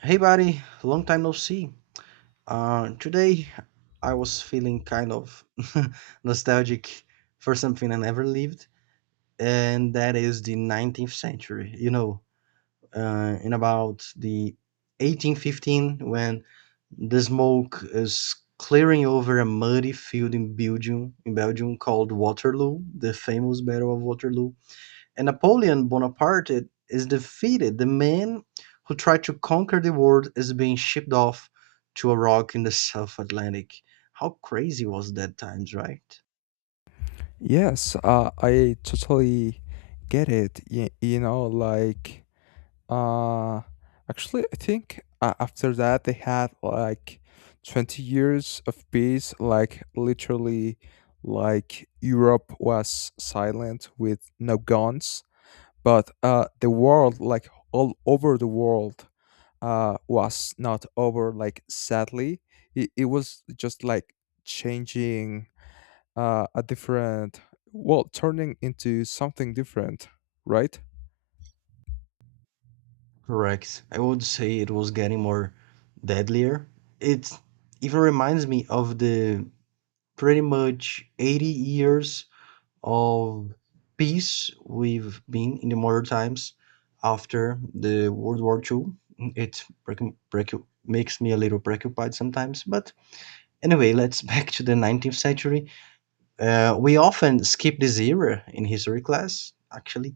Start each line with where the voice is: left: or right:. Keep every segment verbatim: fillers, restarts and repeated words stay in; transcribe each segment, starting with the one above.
right: Hey, buddy, long time no see. Uh, today I was feeling kind of nostalgic for something I never lived, and that is the nineteenth century. You know, uh, in about the eighteen fifteen, when the smoke is clearing over a muddy field in Belgium, in Belgium called Waterloo, the famous Battle of Waterloo and Napoleon Bonaparte is defeated, the man who tried to conquer the world is being shipped off to a rock in the South Atlantic. How crazy was that times, right?
left: Yes, uh, I totally get it. You, you know, like, uh, actually, I think uh, after that they had like twenty years of peace. Like, literally, like Europe was silent with no guns, but uh, the world, like all over the world, uh, was not over. Like, sadly, it, it was just like changing, uh, a different, well, turning into something different, right?
right: Correct. I would say it was getting more deadlier. It even reminds me of the pretty much eighty years of peace we've been in the modern times after the World War Two. It precu- precu- makes me a little preoccupied sometimes. But anyway, let's back to the nineteenth century. Uh, we often skip this era in history class, actually.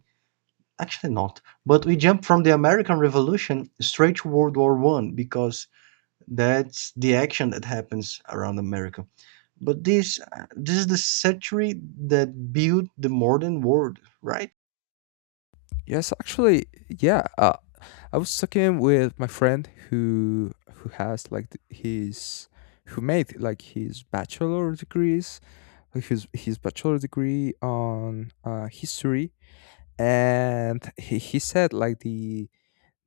right: Actually, not. But we jump from the American Revolution straight to World War One because that's the action that happens around America. But this uh, this is the century that built the modern world, right?
left: Yes, actually, yeah, uh, I was talking with my friend who who has like th- his who made like his bachelor degrees, like his his bachelor degree on uh, history. And he, he said like the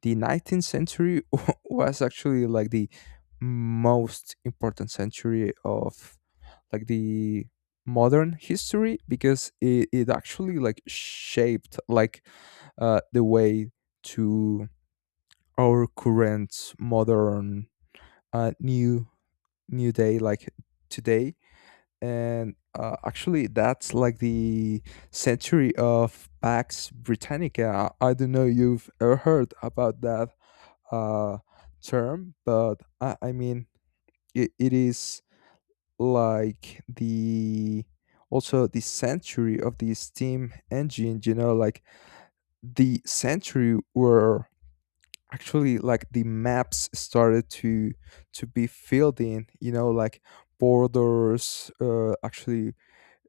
left: the nineteenth century was actually like the most important century of, like, the modern history because it, it actually like shaped, like, uh, the way to our current modern, uh, new new day, like today. And uh, actually that's like the century of Pax Britannica. I don't know you've ever heard about that, uh, term, but i, I mean, it, it is like the also the century of the steam engine, you know like the century where actually like the maps started to to be filled in, you know like borders, uh, actually,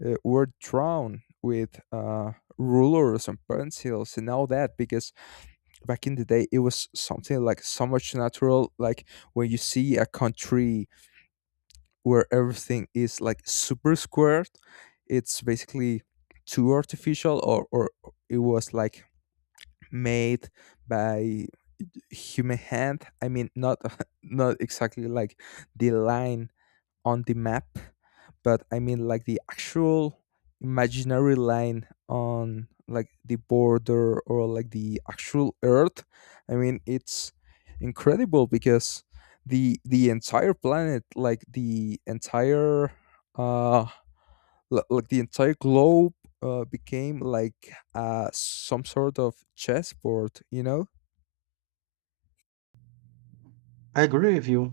left: uh, were drawn with uh, rulers and pencils and all that, because back in the day it was something like so much natural, like when you see a country where everything is like super squared. It's basically too artificial, or, or it was like made by human hand. I mean, not not exactly like the line on the map, but I mean like the actual imaginary line on like the border or like the actual earth. I mean, it's incredible because the the entire planet, like the entire uh l- like the entire globe, uh, became like, uh some sort of chessboard, you know?
right: I agree with you.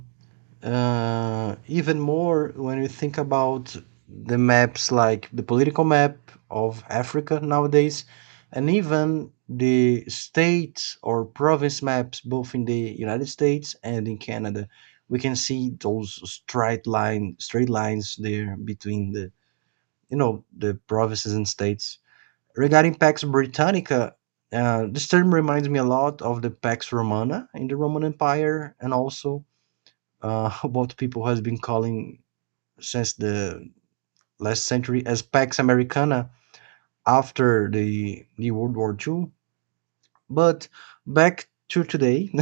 right: Uh, even more when you think about the maps, like the political map of Africa nowadays, and even the state or province maps, both in the United States and in Canada, we can see those straight line, straight lines there between the you know the provinces and states. Regarding Pax Britannica, uh, this term reminds me a lot of the Pax Romana in the Roman Empire, and also uh, what people who has been calling since the last century as Pax Americana after the, the World War Two. But back to today,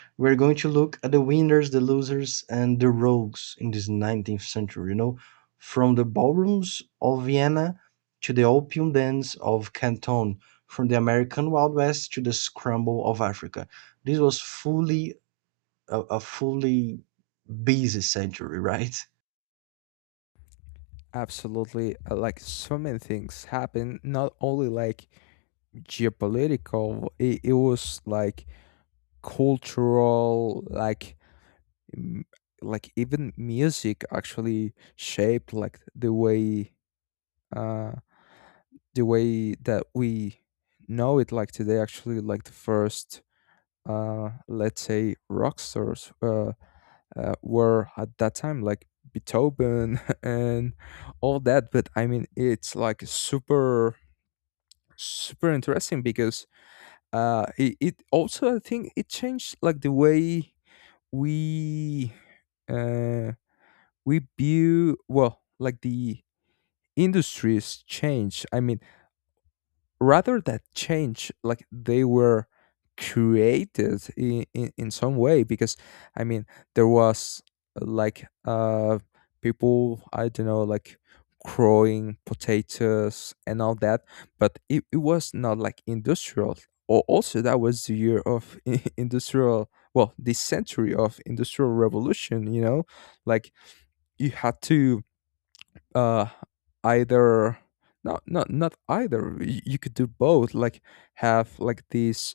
right: we're going to look at the winners, the losers, and the rogues in this nineteenth century, you know, from the ballrooms of Vienna to the opium dens of Canton, from the American Wild West to the scramble of Africa. This was fully a, a fully busy century, right?
left: Absolutely, uh, like so many things happen, not only like geopolitical, it, it was like cultural, like m- like even music actually shaped like the way, uh the way that we know it like today. Actually, like, the first, uh let's say, rock stars, uh, uh were at that time, like Beethoven and all that, but I mean it's like super, super interesting because uh it, it also, I think, it changed like the way we, uh we view, well, like the industries change. I mean, rather that change, like, they were created in, in, in some way because I mean there was, uh, like, uh people, I don't know, like growing potatoes and all that. But it, it was not like industrial, or also, that was the year of industrial, well, the century of industrial revolution, you know like, you had to, uh either, not not not either Y- you could do both, like have like these,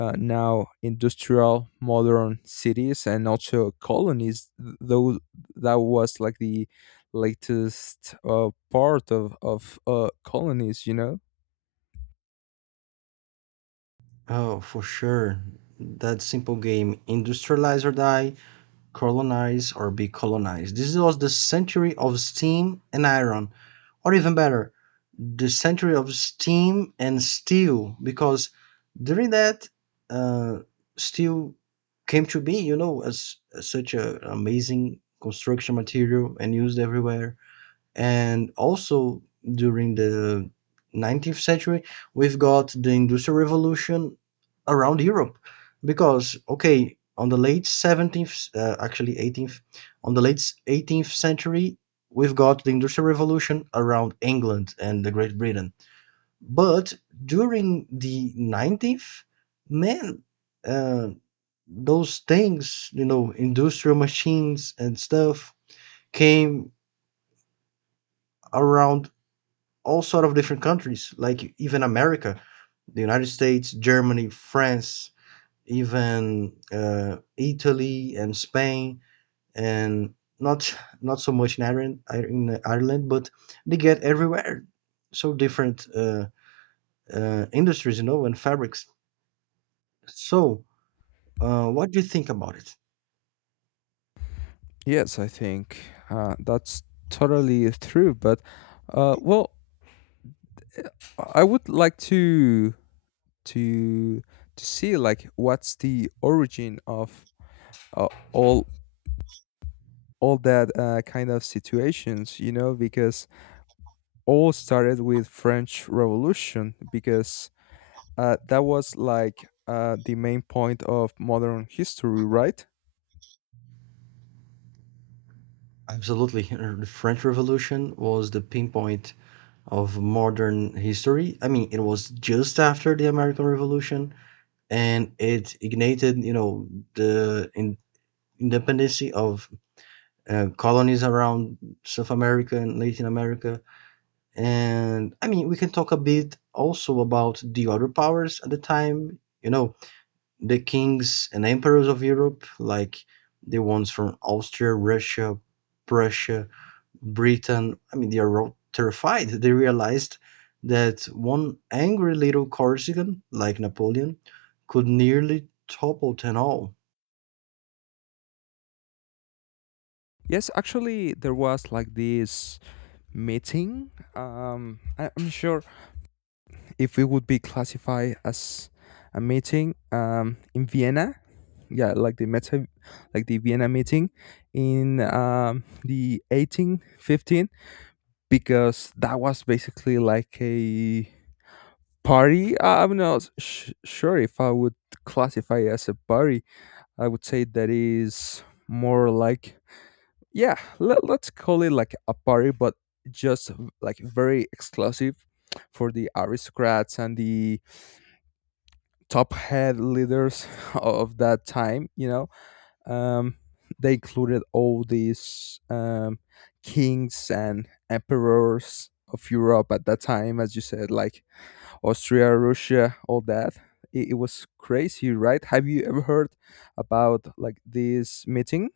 left: uh, now, industrial modern cities and also colonies. Th- though that was like the latest, uh, part of of uh, colonies, you know.
right: Oh, for sure. That simple game, industrialize or die, colonize or be colonized. This was the century of steam and iron, or even better, the century of steam and steel, because during that, uh, steel came to be, you know, as, as such an amazing construction material and used everywhere. And also during the nineteenth century, we've got the Industrial Revolution around Europe because, okay, on the late seventeenth, uh, actually eighteenth, on the late eighteenth century, we've got the Industrial Revolution around England and the Great Britain. But during the nineteenth, man, uh, those things, you know, industrial machines and stuff came around all sort of different countries, like even America, the United States, Germany, France, even uh, Italy and Spain, and not not so much in Ireland, in Ireland, but they get everywhere. So different uh, uh, industries, you know, and fabrics. So, uh, what do you think about it?
left: Yes, I think, uh, that's totally true, but, uh, well, I would like to to to see, like, what's the origin of, uh, all all that, uh, kind of situations, you know, because all started with French Revolution, because, uh, that was like, uh, the main point of modern history, right?
right: Absolutely, the French Revolution was the pinpoint of modern history. I mean, it was just after the American Revolution, and it ignited, you know the in, independency of uh, colonies around South America and Latin America. And I mean, we can talk a bit also about the other powers at the time, you know, the kings and emperors of Europe, like the ones from Austria, Russia, Prussia, Britain, I mean, they are terrified. They realized that one angry little Corsican, like Napoleon, could nearly topple them all.
left: Yes, actually there was like this meeting. um, I- I'm sure if it would be classified as a meeting, um, in Vienna. Yeah, like the meta, like the Vienna meeting in, um, the eighteen fifteen, because that was basically like a party. I- I'm not sh- sure if I would classify as a party. I would say that is more like, yeah, let, let's call it like a party, but just v- like very exclusive for the aristocrats and the top head leaders of that time, you know? um, they included all these, um, kings and emperors of Europe at that time, as you said, like Austria, Russia, all that. It, it was crazy, right? Have you ever heard about like this meeting?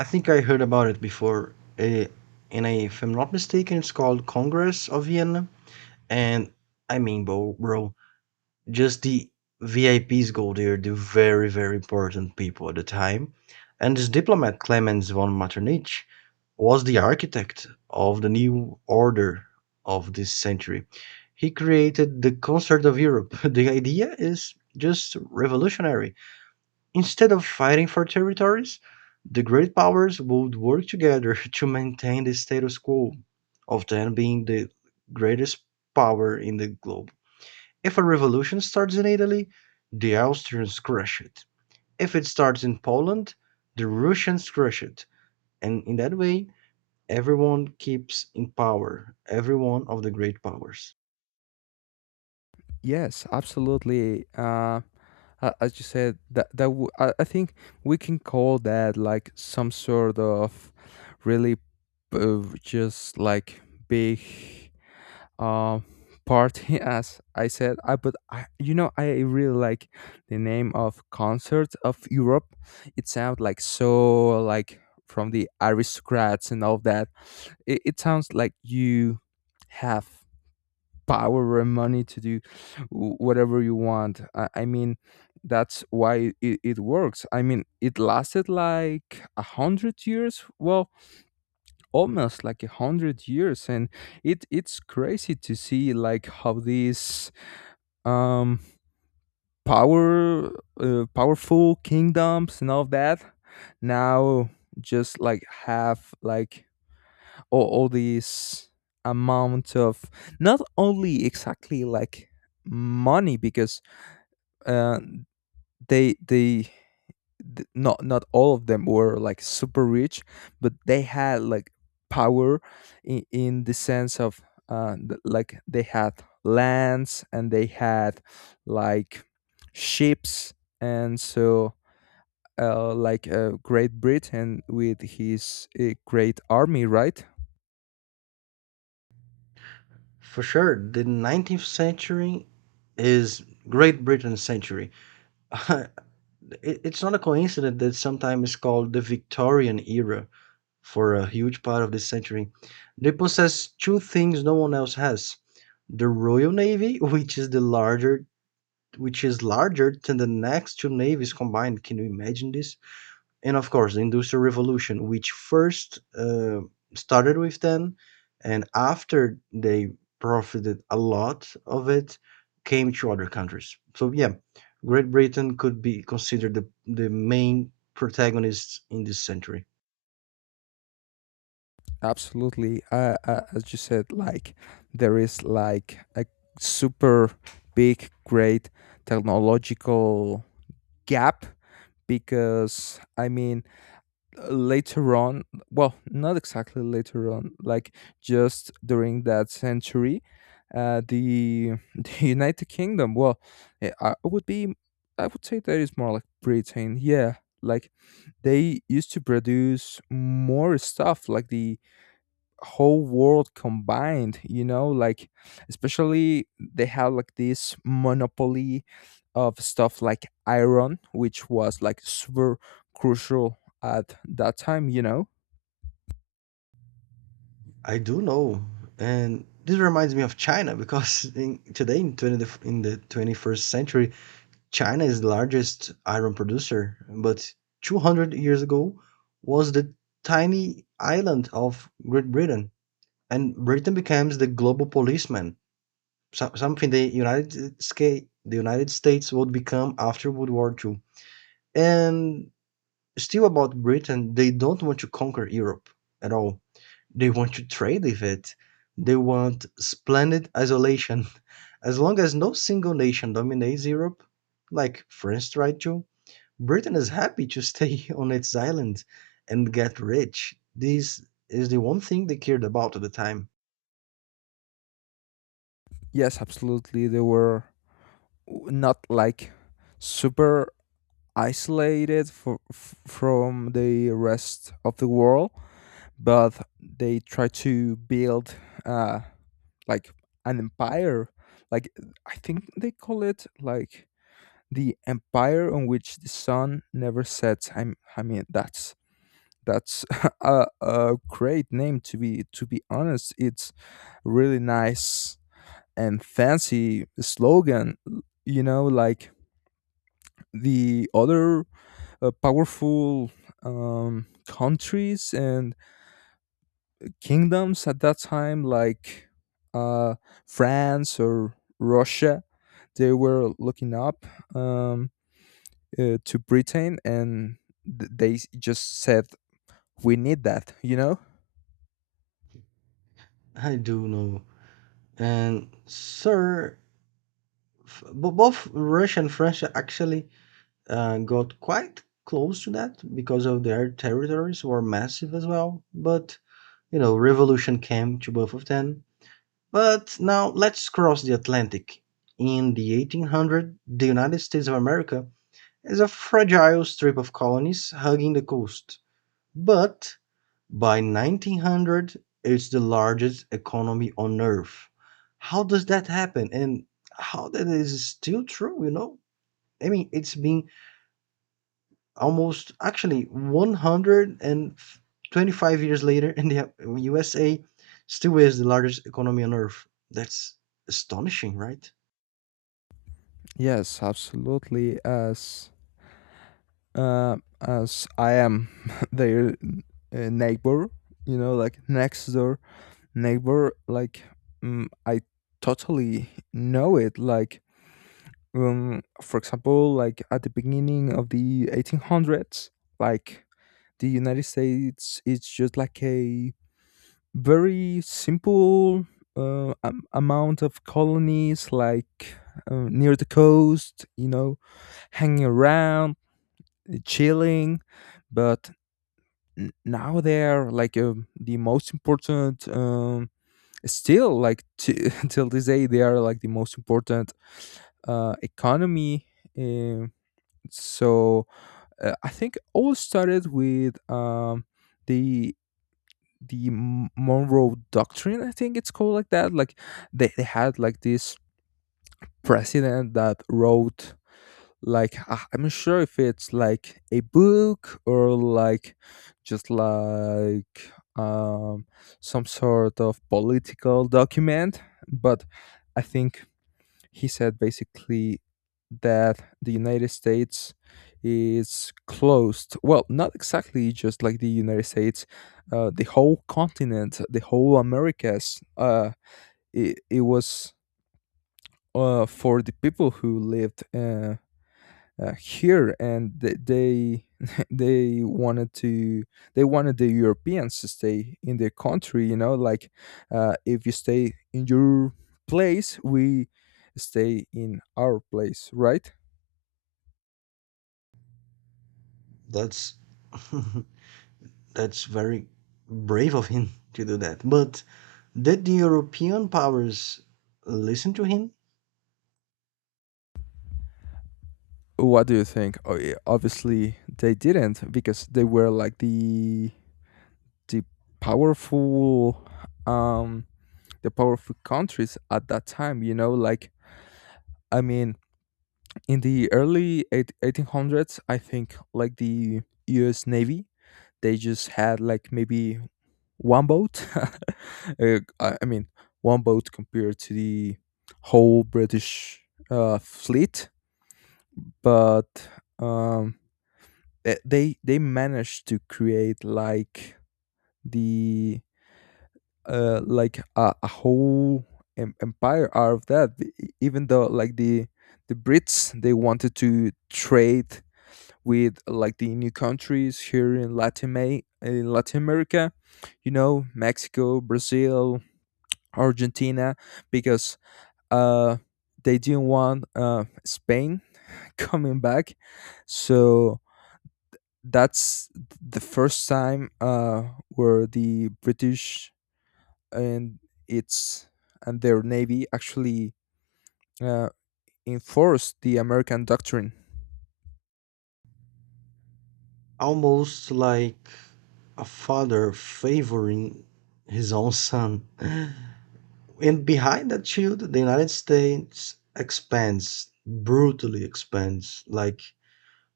right: I think I heard about it before. Eh, and I, if I'm not mistaken, it's called Congress of Vienna. And I mean, bro, bro Just the V I Ps go there, the very, very important people at the time. And this diplomat, Clemens von Metternich, was the architect of the new order of this century. He created the Concert of Europe. The idea is just revolutionary. Instead of fighting for territories, the great powers would work together to maintain the status quo of then being the greatest power in the globe. If a revolution starts in Italy, the Austrians crush it. If it starts in Poland, the Russians crush it. And in that way, everyone keeps in power, every one of the great powers.
left: Yes, absolutely. Uh, a- as you said, that that w- I, I think we can call that like some sort of really, uh, just like big, uh, party as I said, I but I, you know I really like the name of Concert of Europe. It sounds like so, like from the aristocrats and all that. It, it sounds like you have power and money to do wh- whatever you want. I, I mean, that's why it, it works. I mean, it lasted like a hundred years, well, almost like a hundred years, and it it's crazy to see, like, how these, um power uh, powerful kingdoms and all that now just like have like all, all these amount of, not only exactly like money, because, uh, they they th- not not all of them were like super rich, but they had like power in, in the sense of, uh, th- like they had lands and they had like ships. And so, uh, like, uh, Great Britain with his, uh, great army, right?
right: For sure, the nineteenth century is Great Britain's century. It- it's not a coincidence that sometimes it's called the Victorian era for a huge part of this century. They possess two things no one else has, the Royal Navy, which is the larger which is larger than the next two navies combined. Can you imagine this? And of course, the Industrial Revolution, which first uh, started with them, and after they profited a lot of it, came to other countries. So yeah, Great Britain could be considered the the main protagonist in this century.
left: Absolutely. Uh, uh, as you said, like there is like a super big, great technological gap, because, I mean, later on, well, not exactly later on, like just during that century, uh, the the United Kingdom. Well, eh, I would be, I would say that is more like Britain, yeah. Like they used to produce more stuff, like the whole world combined, you know like especially they have like this monopoly of stuff like iron which was like super crucial at that time, you know.
right: I do know, and this reminds me of China because in, today in twenty in the twenty first century, China is the largest iron producer, but two hundred years ago was the tiny island of Great Britain, and Britain becomes the global policeman, so- something the United States, the United States would become after World War Two. And still about Britain, they don't want to conquer Europe at all. They want to trade with it. They want splendid isolation. As long as no single nation dominates Europe, like France tried to, Britain is happy to stay on its island and get rich. This is the one thing they cared about at the time.
left: Yes, absolutely, they were not like super isolated for, f- from the rest of the world, but they tried to build, uh like, an empire, like, I think they call it like the empire on which the sun never sets. I, I mean, that's that's a, a great name, to be to be honest. It's really nice and fancy slogan. You know, like the other, uh, powerful, um, countries and kingdoms at that time, like, uh, France or Russia, they were looking up. Um, uh, to Britain, and th- they s- just said, we need that, you know?
right: I do know. And, sir, f- bo- both Russia and France actually uh, got quite close to that because of their territories were massive as well. But, you know, revolution came to both of them. But now let's cross the Atlantic. In the eighteen hundred, the United States of America as a fragile strip of colonies hugging the coast, but by nineteen hundred it's the largest economy on earth. How does that happen and how that is still true, you know? I mean, it's been almost actually one hundred twenty-five years later and the U S A still is the largest economy on earth. That's astonishing, right?
left: Yes, absolutely. As uh, as I am their, uh, neighbor, you know, like next door neighbor, like, mm, I totally know it. Like, um, for example, like at the beginning of the eighteen hundreds, like the United States, it's just like a very simple, uh, am- amount of colonies, like, uh, near the coast, you know, hanging around, uh, chilling. But n- now they're like, uh the most important, um, still like t- till this day they are like the most important, uh, economy, um so, uh, I think all started with, um, the the M- Monroe Doctrine, I think it's called like that. Like they, they had like this president that wrote like, I- I'm not sure if it's like a book or like just like, um some sort of political document, but I think he said basically that the United States is closed. Well, not exactly just like the United States, uh, the whole continent, the whole Americas. Uh, it, it was, uh, for the people who lived, uh, uh, here. And th- they they wanted to they wanted the Europeans to stay in their country, you know like, uh, if you stay in your place, we stay in our place, right?
right: That's that's very brave of him to do that. But did the European powers listen to him?
left: What do you think? Oh, yeah, obviously they didn't, because they were like the the powerful, um the powerful countries at that time, you know, like, I mean, in the early eight- eighteen hundreds, I think like the US Navy, they just had like maybe one boat Uh, i I mean, one boat compared to the whole British, uh, fleet, but, um, they they they managed to create like the, uh, like a, a whole, em- empire out of that. E- even though like the the Brits, they wanted to trade with like the new countries here in Latin May, in Latin America, you know, Mexico, Brazil, Argentina, because, uh, they didn't want, uh, Spain coming back. So that's the first time, uh, where the British, and its and their navy actually, uh, enforced the American doctrine.
right: Almost like a father favoring his own son. And behind that shield, the United States expands, brutally expands, like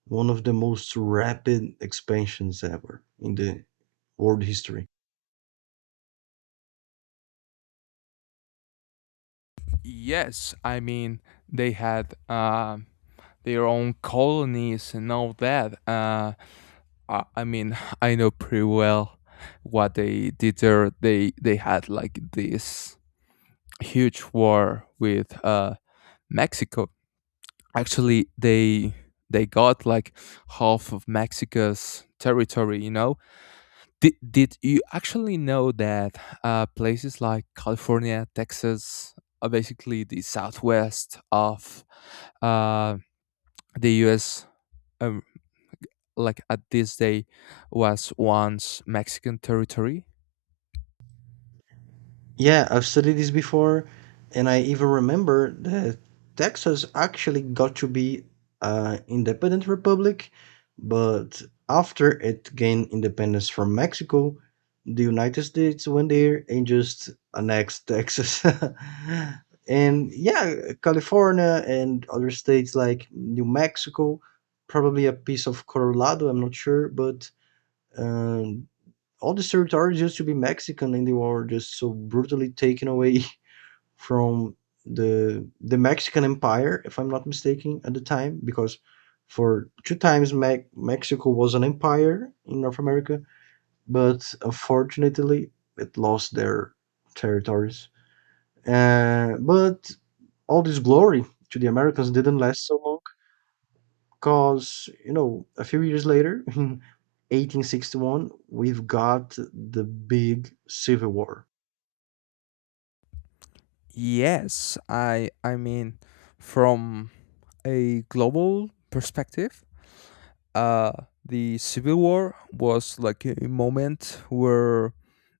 right: one of the most rapid expansions ever in the world history.
left: Yes, I mean, they had, uh, their own colonies and all that. Uh, I, I mean, I know pretty well what they did there. They they had like this huge war with, uh, Mexico. Actually, they they got like half of Mexico's territory. You know, did did you actually know that, uh, places like California, Texas, are basically the southwest of, uh, the U S like at this day was once Mexican territory?
right: Yeah, I've studied this before, and I even remember that Texas actually got to be an independent republic, but after it gained independence from Mexico, the United States went there and just annexed Texas. And yeah, California and other states like New Mexico, probably a piece of Colorado, I'm not sure, but. Um, all the territories used to be Mexican and they were just so brutally taken away from the the Mexican Empire, if I'm not mistaken, at the time, because for two times Me- Mexico was an empire in North America, but unfortunately it lost their territories. Uh, but all this glory to the Americans didn't last so long because you know a few years later in eighteen sixty-one we've got the big civil war.
left: Yes, I I mean, from a global perspective, uh the Civil War was like a moment where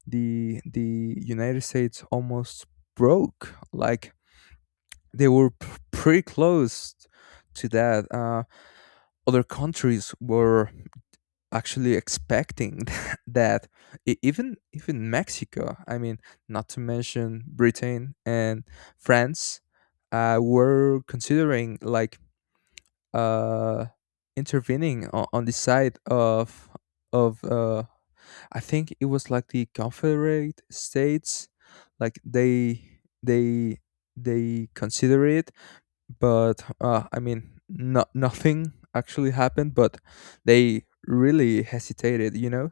left: the the United States almost broke. Like, they were p- pretty close to that. Uh. Other countries were actually expecting that, e- even even Mexico, I mean, not to mention Britain and France, uh, were considering, like, uh, intervening on, on the side of of, uh, I think it was like the Confederate States, like they they they consider it, but, uh, I mean, no, nothing actually happened, but they really hesitated, you know?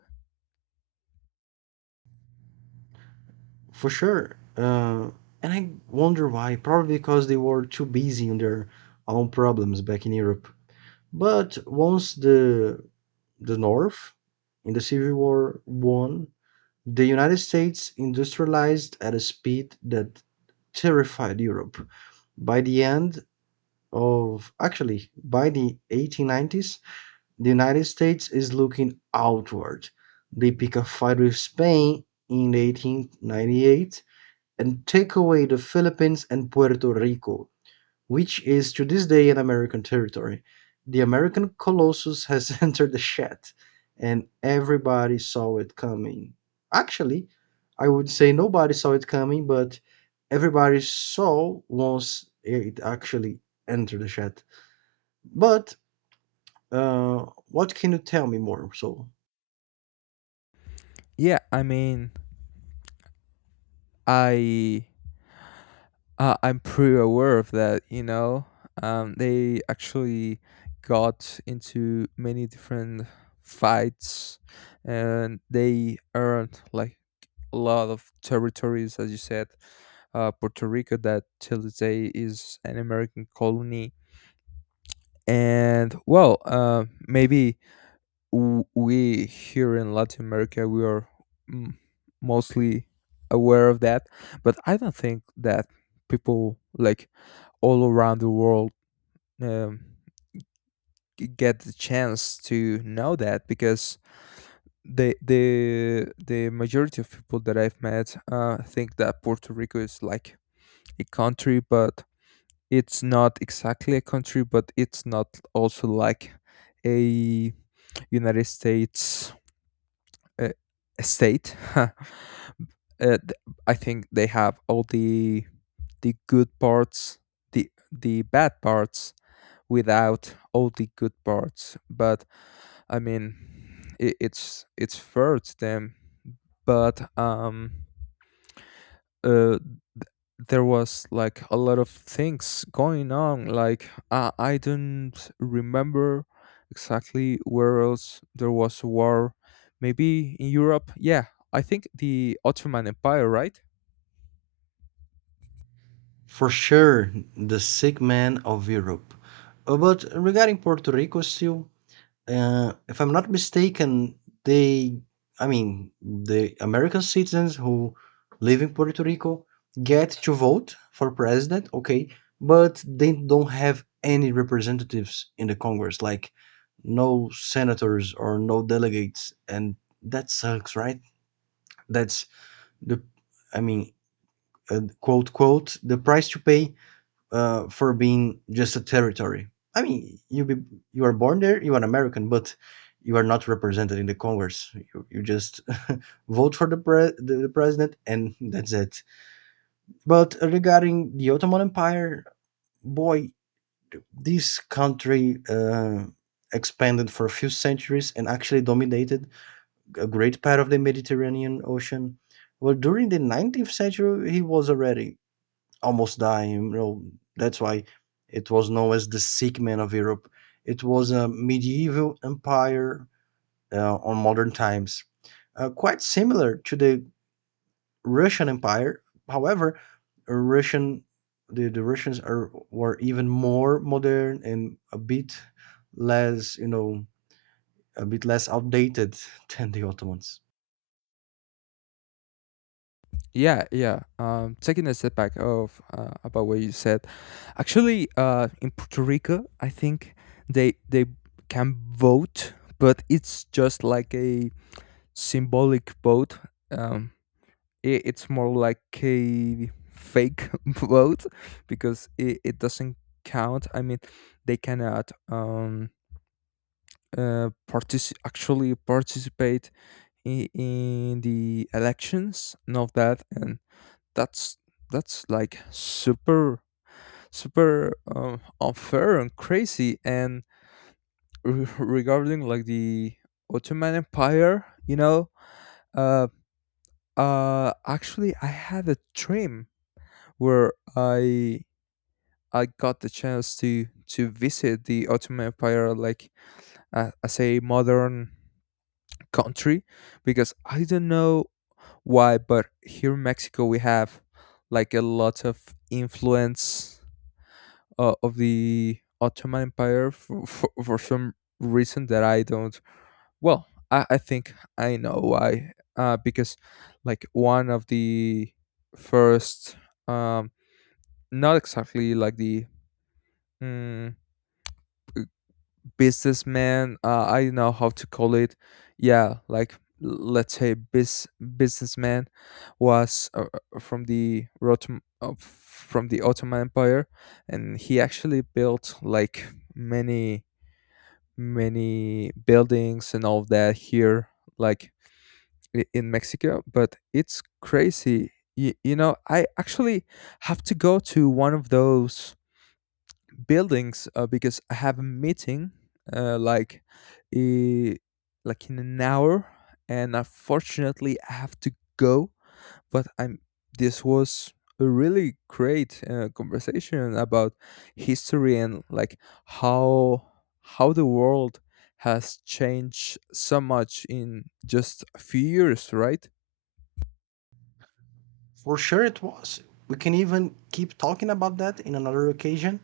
right: For sure. Uh, and I wonder why. Probably because they were too busy on their own problems back in Europe. But once the the North in the Civil War won, the United States industrialized at a speed that terrified Europe. By the end of, actually by the eighteen nineties, the United States is looking outward. They pick a fight with Spain in eighteen ninety-eight and take away the Philippines and Puerto Rico, which is to this day an American territory. The American Colossus has entered the shed, and everybody saw it coming. Actually, I would say nobody saw it coming, but everybody saw once it actually entered the shed. But uh, what can you tell me more? So,
left: Yeah, I mean, I uh, I'm pretty aware of that, you know. Um, they actually got into many different fights, and they earned like a lot of territories, as you said. Uh, Puerto Rico, that till today is an American colony, and well, uh, maybe, w- we here in Latin America, we are, mm, mostly aware of that, but I don't think that people like all around the world, um, g- get the chance to know that, because the the the majority of people that I've met, uh, think that Puerto Rico is like a country, but it's not exactly a country, but it's not also like a United States, uh, state, uh, th- I think they have all the the good parts, the the bad parts without all the good parts. But I mean, it, it's it's fair to them. But, um, uh, th- there was like a lot of things going on. Like, I I don't remember exactly where else there was a war. Maybe in Europe. Yeah, I think the Ottoman Empire, right?
right: for sure, the sick man of Europe. Uh, but regarding Puerto Rico, still, Uh, if I'm not mistaken, they I mean, the American citizens who live in Puerto Rico get to vote for president, okay, but they don't have any representatives in the Congress, like no senators or no delegates, and that sucks, right? That's the I mean, uh, quote quote the price to pay uh, for being just a territory. I mean, you be, you are born there, you are American, but you are not represented in the Congress. You, you just vote for the, pre- the the president, and that's it. But regarding the Ottoman Empire, boy, this country uh, expanded for a few centuries and actually dominated a great part of the Mediterranean Ocean. Well, during the nineteenth century, he was already almost dying. You know, that's why it was known as the sick man of Europe. It was a medieval empire uh, on modern times, uh, quite similar to the Russian Empire. However, Russian the, the Russians are were even more modern and a bit less, you know, a bit less outdated than the Ottomans.
left: Yeah, yeah. Um, taking a step back of, uh, about what you said, actually, uh, in Puerto Rico, I think they they can vote, but it's just like a symbolic vote. Um, I it's more like a fake vote because it, it doesn't count. I mean, they cannot, um uh partici- actually participate in, in the elections and all that, and that's that's like super, super, um, unfair and crazy. And re- regarding, like, the Ottoman Empire, you know, uh, uh, actually, I had a dream where I I got the chance to to visit the Ottoman Empire, like, uh, as a modern country, because I don't know why, but here in Mexico we have like a lot of influence, uh, of the Ottoman Empire for, for, for some reason that I don't. Well, I, I think I know why. Uh, because, like, one of the first, um, not exactly like the, mm, businessman, uh, I don't know how to call it. Yeah, like, let's say, bis- businessman, was, uh, uh, from the, Rotom- uh, from the Ottoman Empire, and he actually built like many many buildings and all of that here, like, i- in Mexico. But it's crazy. You, you know, I actually have to go to one of those buildings, uh, because I have a meeting, uh, like, uh, like in an hour, and unfortunately I have to go, but I'm this was a really great, uh, conversation about history and like how how the world has changed so much in just a few years, right?
right: For sure, it was. We can even keep talking about that in another occasion.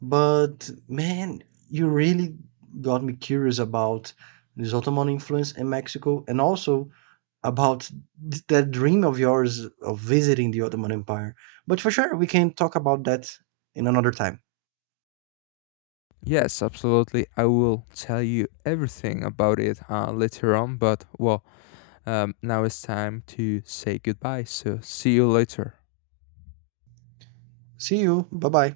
right: But man, you really got me curious about this Ottoman influence in Mexico and also about th- that dream of yours of visiting the Ottoman Empire. But for sure, we can talk about that in another time.
left: Yes, absolutely. I will tell you everything about it, uh, later on. But well, um, now it's time to say goodbye. So, see you later.
right: See you. Bye bye.